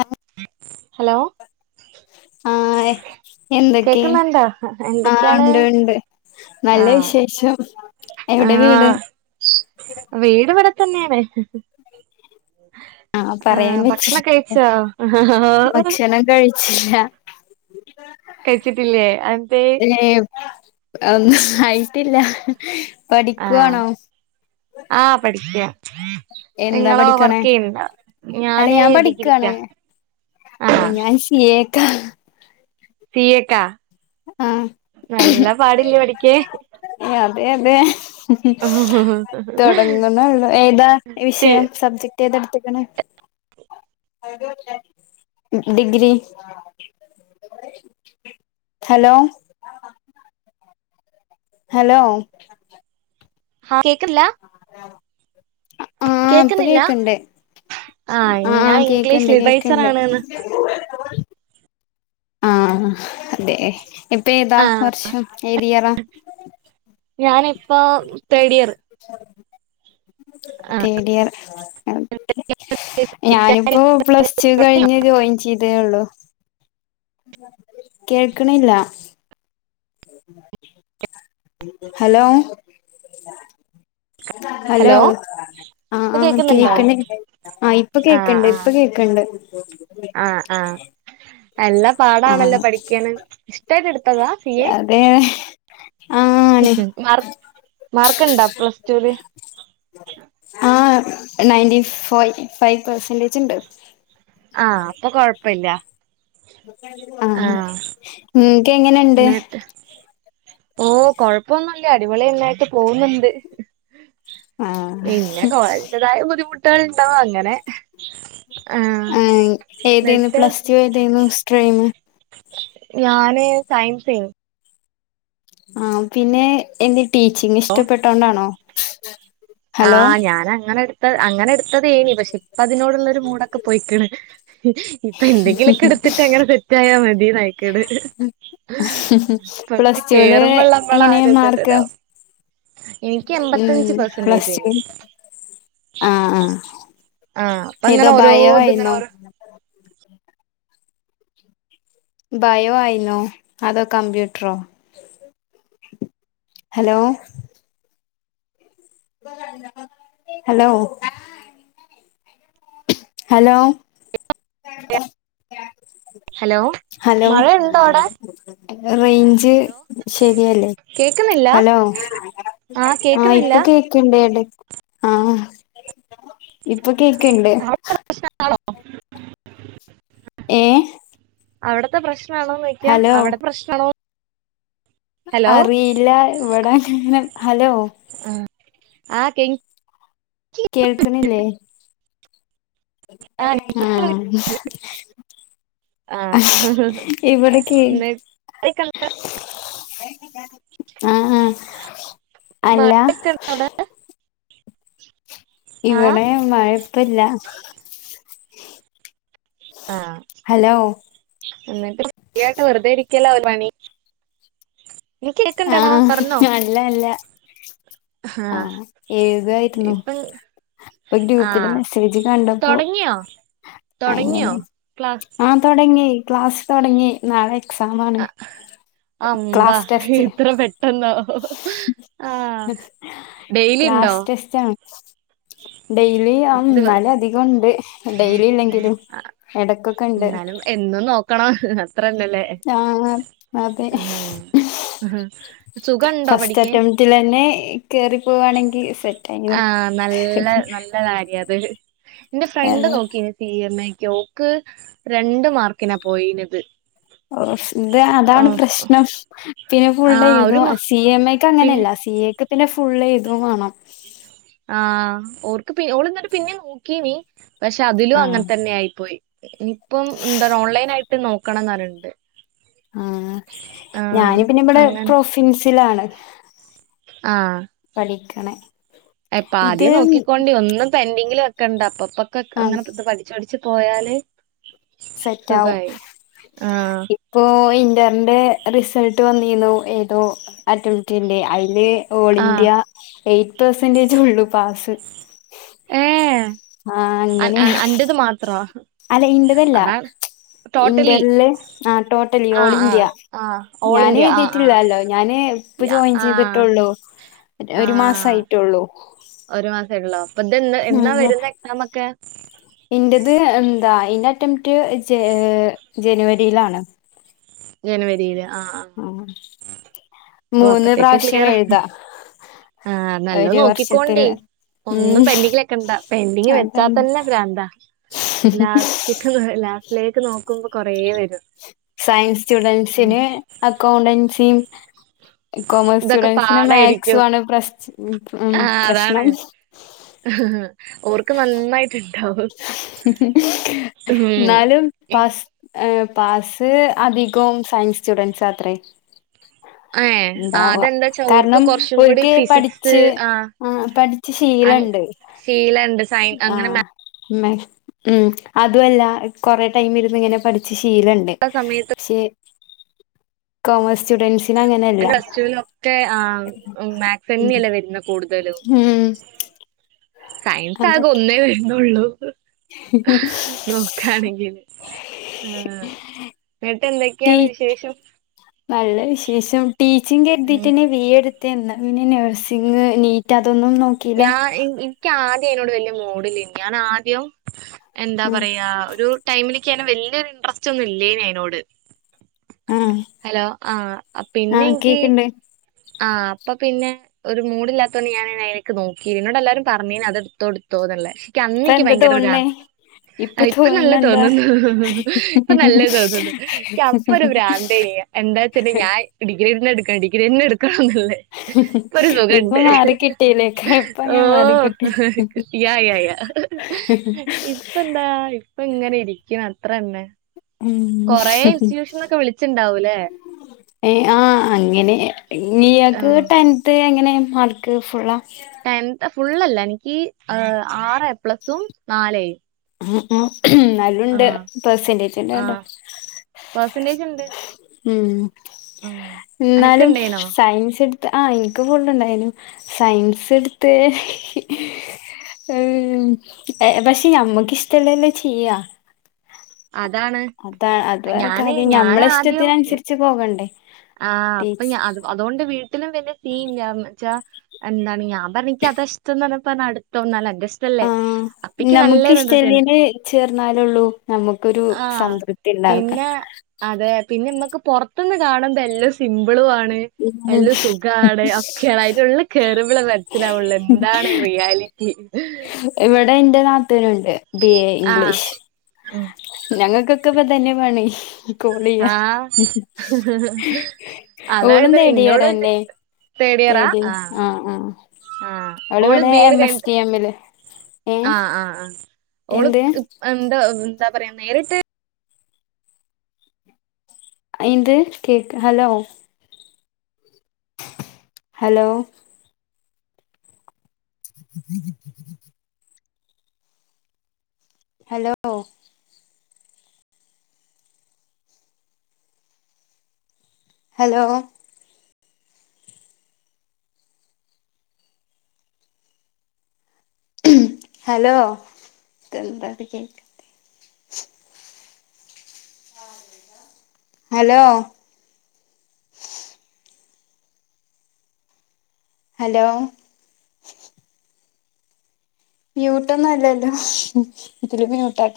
ആഹ് hello ആഹ് എന്തൊക്കെ കേക്കുന്നുണ്ടോ ആഹ് എന്തൊക്കെയാണ് ഉണ്ട് ഉണ്ട് നല്ല ആഹ് വിശേഷം എവിടെ വീട് ആഹ് വീട് വടെ തന്നെണ് ആഹ് ആഹ പറയാൻ പറ്റില്ല ഭക്ഷണക്കെ കഴിച്ചോ ആഹ ഇല്ല കഴിച്ചിട്ടില്ലേ അതെന്തേ ഏഹ് ഒന്നും ആയിട്ടില്ല ആഹ പഠിക്കുവാണോ ആഹ് പഠിക്ക എന്താ നിങ്ങളൊ പഠിക്കണേ വർക്ക്യ്യുണ്ടോ അല്ല ഞാന് ഡിഗ്രിക്ക ആ ഞാൻ സി എ ക്കാ സീയക്കാ ആഹ് നല്ല പാടില്ലേ പഠിക്കാൻ അതെ അതെ തുടങ്ങുന്നുള്ളൂ ഏതാ വിഷയം സബ്ജക്ട് ഏതെടുത്തക്കാണ് ഡിഗ്രി ഹലോ ഹലോ ആഹ് കേക്കില്ല ആ അത ആഹ ഇപ്പൊ കേക്കുന്നില്ല കേക്കണ്ട് ആ ഞാൻ ആഹ് ഇംഗ്ലീഷ് കേക്കണ്ട് ലിറ്ററേച്ചർ കേക്കണ്ട് ആണ്ന്ന് ആഹ അതെ എപ്പ ഏതാ ആഹ് വർഷം എഏതിയറാ ഞാനിപ്പോ തേർഡ് ഇയർ [inaudible] ആഹ് തേടിയർക്കെ ഞാനിപ്പോ പ്ലസ് ടു കഴിഞ്ഞ് ജോയിൻ ചെയ്തേ ഉള്ളൂ കേൾക്കണില്ല ഹലോ ഹലോ ആഹ ഇപ്പൊ ആ കേക്കുന്നുണ്ടോ കേക്കണ്ട ആ ഇപ്പ കേക്കണ്ട് ഇപ്പൊ കേക്കണ്ട് ആഹ ആഹ നല്ലാ പാടാണല്ലോ ആഹ് പഠിക്കാണ് ഇഷ്ടമായിട്ട് എടുത്തതാ സി എ അതേ മാർക്ക് മാർക്ക് ഇണ്ടാ പ്ലസ് ടുല് ആ നയന്റി ഫോ ഫൈവ് പെർസെന്റേജ് ഉണ്ട് ആഹ അപ്പൊ കൊഴപ്പമില്ല ആഹ നിനക്ക് എങ്ങനെണ്ട് എന്നിട്ട് ഓ കൊഴപ്പൊന്നുംല്ല അടിപൊളി എല്ലായിട്ട് പോകുന്നുണ്ട് ആഹ് പിന്നെ കോളേജ് ന്റെതായ ബുദ്ധിമുട്ടുകൾ ണ്ടാവോ അങ്ങനെ ആഹ് ഏതായിുന്നു എന്നിട്ട് പ്ലസ് ടു ഏതായിുന്നു സ്ട്രെയിം ഞാന് സയൻസേഞ് ആഹ് പിന്നെ എന്റെ ടീച്ചിങ് ഇഷ്ടപ്പെട്ടോണ്ടാണോ ഹലോ ആഹ് ഞാന അങ്ങനെ എടുത്ത അങ്ങനെ എടുത്തതേഞ് പക്ഷെ ഇപ്പ അതിനോടുള്ളൊരു മൂടൊക്കെ പോയിക്കണ് ഇപ്പൊ എന്തെങ്കിലൊക്കെ എടുത്തിട്ട് അങ്ങനെ സെറ്റ് ആയാ മതിനയ്ക്ണ് പ പ്ലസ് ടുല് കേറുമ്പള്ള എങ്ങനെ മാർക്ക് നമ്മളാര്ണ്ടല്ലോ എനിക്ക് ഉം എമ്പത്തഞ്ച് പെർസെന്റേ പ്ലസ് ടു ആഹ് ആഹ് ആഹ് അപ്പങ്ങനെ ഏതോ ഓരോ ബയോ ഇത്ങ്ങനെ ഓരോ [unintelligible] ഭയോ ആയിന്നോ അതോ കമ്പ്യൂട്ടറോ hello hello hello hello hello മഴയുണ്ടോ അവിടെ റേ ന്ജ് ശരിയല്ലേ കേക്കുന്നില്ല ഹലോ ആഹ് ഇപ്പൊ കേ ക്ണ്ടേട് ആഹ് ഇപ്പൊ കേക്ണ്ട് [unintelligible] ഏഹ് അവിടത്തെ പ്രശ്ന ആണോ നോയ്ക്കാ ഹലോ അവിടെ പ്രശ്നണോ അറിയില്ല ഇവിടെനും ഹലോ ഉം ആഹ് കേ കേൾക്ണില്ലേ ആഹ് ആഹ് ഇവട്കേ എന്നിട്ട് ആഹ് ആഹ് അല്ല [inaudible] ആഹ് ഇവിടെ മഴപ്പല്ല ആഹ് ഹലോ എന്നിട്ട് ശരിയായിട്ട് വെറുതെ ഇരിക്കല്ലോ പണി നികേക്ണ്ടാടാ ആഹ് പറഞ്ഞോ അല്ല അല്ല ആഹ് എഴുതായിരുന്നു ഇപ്പം പ്പ ഗ്രൂപ്പില് ആഹ് മെസ്സേജ് കണ്ടപ്പോ തൊടങ്ങിയോ തൊടങ്ങിയോ അങ്ങനെ ക്ലാസ് ആഹ് തുടങ്ങി ക്ലാസ് തുടങ്ങി നാളെ എക്സാം ആണ് അമ്പാ എത്ര പെട്ടെന്നോ ആഹ് ഡെയിലി ഇണ്ടോ ക്ലാസ് ടെസ്റ്റ് ആണ് ഡെയിലി ആഹ് ദിവ ന്നാല അധികംണ്ട് ഡെയ്ലി ഇല്ലെങ്കിലും ഇടക്കൊക്കെണ്ട് എന്നാലും എന്നും നോക്കണം അത്രന്നല്ലേ ആഹ് അതെ ആഹ് സുഖണ്ടോ ഫസ്റ്റ് പഠിക്കാൻ അറ്റംറ്റിൽ തന്നെ കേറി പോവാണെങ്കി സെ ആഹ് നല്ല നല്ലകാര്യ അത് എന്റെ ഫ്രണ്ട് അത് നോക്കിനി സി എം എക്ക് ഓ ക്ക് രണ്ട് മാർക്കിനാ പോയിനത് ഓഫ് ഇത് അതാണ് ആഹ് പ്രശ്നം പിന്നെ ഫുള്ള് ആഹ് ഒരു എഴുതും മാ സി എം ക്ക് പിന്നെ അങ്ങനെയല്ല സി എക് പിന്നെ ഫുള്ള് എയ്തും വാണം ആഹ് ഓർക്ക് പി ഓള്ന്നിട്ട് പിന്നിം നോക്കീനീ പക്ഷെ അതിലും ആഹ് അങ്ങൻതന്നെ ആയി പോയി ഇനിപ്പം എന്താണ് ഓൺലൈൻ ആയിട്ട് നോക്കണംന്നറീണ്ട് ആഹ് ഞാന് പിന്നെ ബടെ അങ്ങനെ പ്രൊഫിൻസിലാണ് ആഹ് പഠിക്കണേ എ പ്പാദ്യേ ഇത് നോക്കിക്കൊണ്ടി ഒന്നും പെൻഡിങ്ങില് വെക്കണ്ട അപ്പ പ്പ ക്ക്‌ ആഹ് ക്കങ്ങനെ പഠിച്ചു പഠിച്ച് പോയാല് സുഖായി ആഹ് പ്പോ ഇന്ററിന്റെ റിസൾട്ട് വന്നിന്നു ഏതോ അറ്റുറ്റിന്റെ അയ്ല് ഓൾ ആഹ് ഇന്ത്യ എയ്റ്റ് പേസെന്റേജ് ഒള്ളു പാസ് ആഹ് അങ്ങനേ അത് മാത്രോ അല്ല ഇന്റതല്ല അതാണ് ടോട്ടലി ഇന്ററില് ആഹ് ടോട്ടലി ഓൾ ആഹ് ഇന്ത്യ ആഹ് ആഹ് ഓൾ ഞാന് ഇന്ത്യ ആഹ് ആഹ് എഴുതിറ്റില്ല്യാല്ലോ ഞാന് പ്പൊ യാ ജോയിൻ ആഹ് ചെയ്തിട്ടുള്ളൂ ഒരു ആഹ് മാസായിറ്റൊള്ളൂ ഒരു മാസായിട്ടൊള്ളോ അപ്പൊ ഇത് എന്നാ എന്നാ ഞാ വരുന്ന് എക്സാം ഒക്കെ ഇന്റത് എന്താ ഇന്റെ അറ്റംറ്റ് ജേ ജനുവരിയിലാണ് ജനുവരിയില് ആഹ് ആഹ് ആഹ് ഓ അപ്പത്തേക്ക്‌ ക്ലിയറാ ഉം ആഹ് നല്ലോ ഒരു വർഷത്തിൽ നോക്കിക്കോണ്ടി ഒന്നും ഉം പെൻ ഡിങ്ങ് വെക്കണ്ട പെൻ ഡിങ്ങ് അതാണ് വെച്ചാത്തന്നെ പ്രാന്താ ക്ക്‌ ലാസ്റ്റിലേക്ക് നോക്കുമ്പോ കൊറേ വെരും സയൻസ് സ്റ്റുഡൻസിന് അക്കൗണ്ടെൻസിം കൊമേഴ്സ് ഇതൊക്കെ സ്റ്റുഡൻസിന് മാക്സു പാടായിരിക്കും. ആണ് പ്ര ഉം ആഹ് അതാണ്. പ്രശ്നം ഓർക്ക് നന്നായി ക്ക്‌ണ്ടാവാ ന്നാലും ഏഹ് പസ് ഏ പാസ് അധികോം സയൻസ് സ്റ്റുഡൻസാത്രേ ആഹ് ഉണ്ടാവാ ക അതെന്താച്ചാ ഓർക്ക് കാരണം കൊറച്ചും കൂടി ഒല്ക്ക്‌ ഫിസിക്സ് പഠിച്ച് ആഹ് പഠിച്ച് അൻ ശീലണ്ട് ശീലണ്ട് സയൻ അങ്ങനെ മാ ന്നേ ഉം അതുവല്ല കൊറെ ടൈം ഇരുന്ന് ഇങ്ങനെ പഠിച്ച് ശീലണ്ട് ണ്ട് സമയത്ത് പക്ഷെ കോമേസ് സ്റ്റുഡന്റ്സിനങ്ങനല്ല ക്കെ ആഹ് മാക്സന്നെ അല്ലേ വരുന്നഹ് കൂട് തലും ഉം സയൻസാകെ അതൊക്കെ ഒന്നേ വെര്നൊള്ളൂ നോക്കാണെങ്കില് ആഹ് ടീ ന്നട്ടെന്തൊക്യാണ് വിശേഷം നല്ല വിശേഷം ടീച്ചിങ് ഉം കെര്തീട്ടെന്നെ വി എ എട് ത്തേന്ന് പിന്നെ നഴ്സിംങ്ങ്, നീറ്റതൊന്നും നോ ഞാ ഇൻ ഇക്യാദ്യം അയ്നോട് വല്യെ മൂഡില്ലേയ്നി ഞാനാദ്യം എന്താ ഉം പറയാ ഒരു ടൈമിലിക്കങ്ങനെ വെല്ല്യൊരു ഇൻട്രസ്റ്റ്ന്നും ഇല്ലേയ്നയ്നോട് ആഹ് ഹലോ ആഹ് ആഹ് പിന്നെഇൻക്ക്‌ കേക്കണ്ട് ആഹ് അപ്പൊ പിന്നെ ഒരു മൂഡില്ലാത്തോണ്ട് ഞാനയ് [unintelligible] ക്ക് നോക്കിലാ ഇന്നോടെല്ലാരും പറഞ്ഞീന് അത്ട്ത്തോ ഇട്ത്തോന്ന്ള്ളെ ക്കന്ന് ഇപ്പ ഇൻക്ക് എന്താ ഭയങ്കരൊരു തോന്നണേ ഭ്രാന്ത് ആഹ് ഇപ്പൊ തോന്നണ നല്ലഹ് എന്താ തോന്നുന്നു ഇപ്പൊ നല്ലഹ് തോന്നുന്നു ക്ക്യ അപ്പൊ ഒരു ഭ്രാന്തേയ്നി എന്താച്ച്ട്ടാ ഞാൻ ഡിഗ്രിഎന്നെ ഇട്ക്കണം ഡിഗ്രിയെന്നെ ഇട്ക്കണം ന്ന്ള്ളെ ഇപ്പൊ മാറിക്കിട്ടീല്ലേ കയപ്പങ്ങ് ഓഹ് മാറിക്കിട്ടി ഇപ്പന്താ ഇപ്പം ഇങ്ങനെ ഇരിക്കുന്നു അത്രന്നെ കൊറേ ഉം ഇൻസ്റ്റിറ്റ്യൂഷനൊക്കെ വിളിച്ചിണ്ടാവൂല്ലേ ഏ ആഹ് അങ്ങനെ ഇഞ്ഞ് ഇയാക്ക് ആഹ് ട്ടെൻ ത്തെ എങ്ങനെ മാർക്ക് ഫുള്ള ടെൻത് ഫുള്ളല്ല എനിക്ക് ആറ് എപ്ലസും നാല് എ യും ഉം ഉം നല്ല ഉണ്ട് പെർസെന്റേജ് ഉണ്ടല്ലേ പെർസന്റേജ് ഇണ്ട് ഉം ഉം എന്നാലും അനക്ക്ണ്ടേനോ സയൻസ് എടു ആഹ് ഇൻക്കും ഫുള്ള് ഉണ്ടായിനു സയൻസ് എട്ത്ത് അയ് പക്ഷെ ഞമ്മക്ക് ഇഷ്ട്ടള്ളല്ലേ ചെയ്യാ അതാണ് അതാ അത് വേറെ ഞാന് കാര്യം ഞമ്മളെ ഞാനാദ്യം ഇഷ്ടത്തിന് അനുസരിച്ച് പോകണ്ടേ ആഹ് അപ്പൊ ടീച്ച് ഞ അതുകൊണ്ട് വീട്ടിലും വല്യ സീൻ ഇല്ല എന്ന് വെച്ചാ എന്താണ് ഞാൻ പറഞ്ഞ് ഇൻക്യ അതാ ഇഷ്ടംന്ന് പറഞ്ഞപ്പം എന്നാ അത് എടുത്തോ എന്നാല് എന്റെ ഇ ആഹ നമുക്ക് ഇഷ്ടലീന് ചേർന്നാലൊള്ളൂ നമുക്കൊരു ആഹ് സംതൃപ് ത്തി ഉണ്ടാക പിന്നെ അതെ പിന്നെ നമ്മക്ക് പുറത്തുന്ന് കാണുബ എല്ലാം സിമ്പിളും ആണ് ഉം എല്ല സുഖാണ് ഒക്കയാണ് അയ്ന്റെ ഉള്ള് കേറുമ്പളെ മനസ്സിലാവുള്ളൂ എന്താണ് റിയാലിറ്റി ഇവിടെ ഇന്റെ നാത്തൂനുണ്ട് ബി എ ആഹ് ഇംഗ്ലീഷ് ഉം ഞങ്ങക്കൊക്കെ ഇപ്പ തന്നെ പണി കോള് ചെയ്യാ ആഹ് ഓളും അതായത് തേടി ഇന്നോട് ഇയറെന്നെ തേർഡ് ഇയറാ തേടി ആഹ് ആഹ് ആഹ് ഓള് ബീറ് കഴിഞ്ഞി എമ്മില് ഏ ആഹ് ആഹ് ആഹ് ഓള് എന്ത് എന്താ എന്താ പറയാ നേരിട്ട് ഇന്ത് കേക്ക് hello hello [unintelligible] hello hello hello ഇതെന്താന്ത് കേ ഹലോ ഹലോ മ്യൂട്ട് ഒന്നും അല്ലല്ലോ ഇതില് മ്യൂട്ട ആക്കാം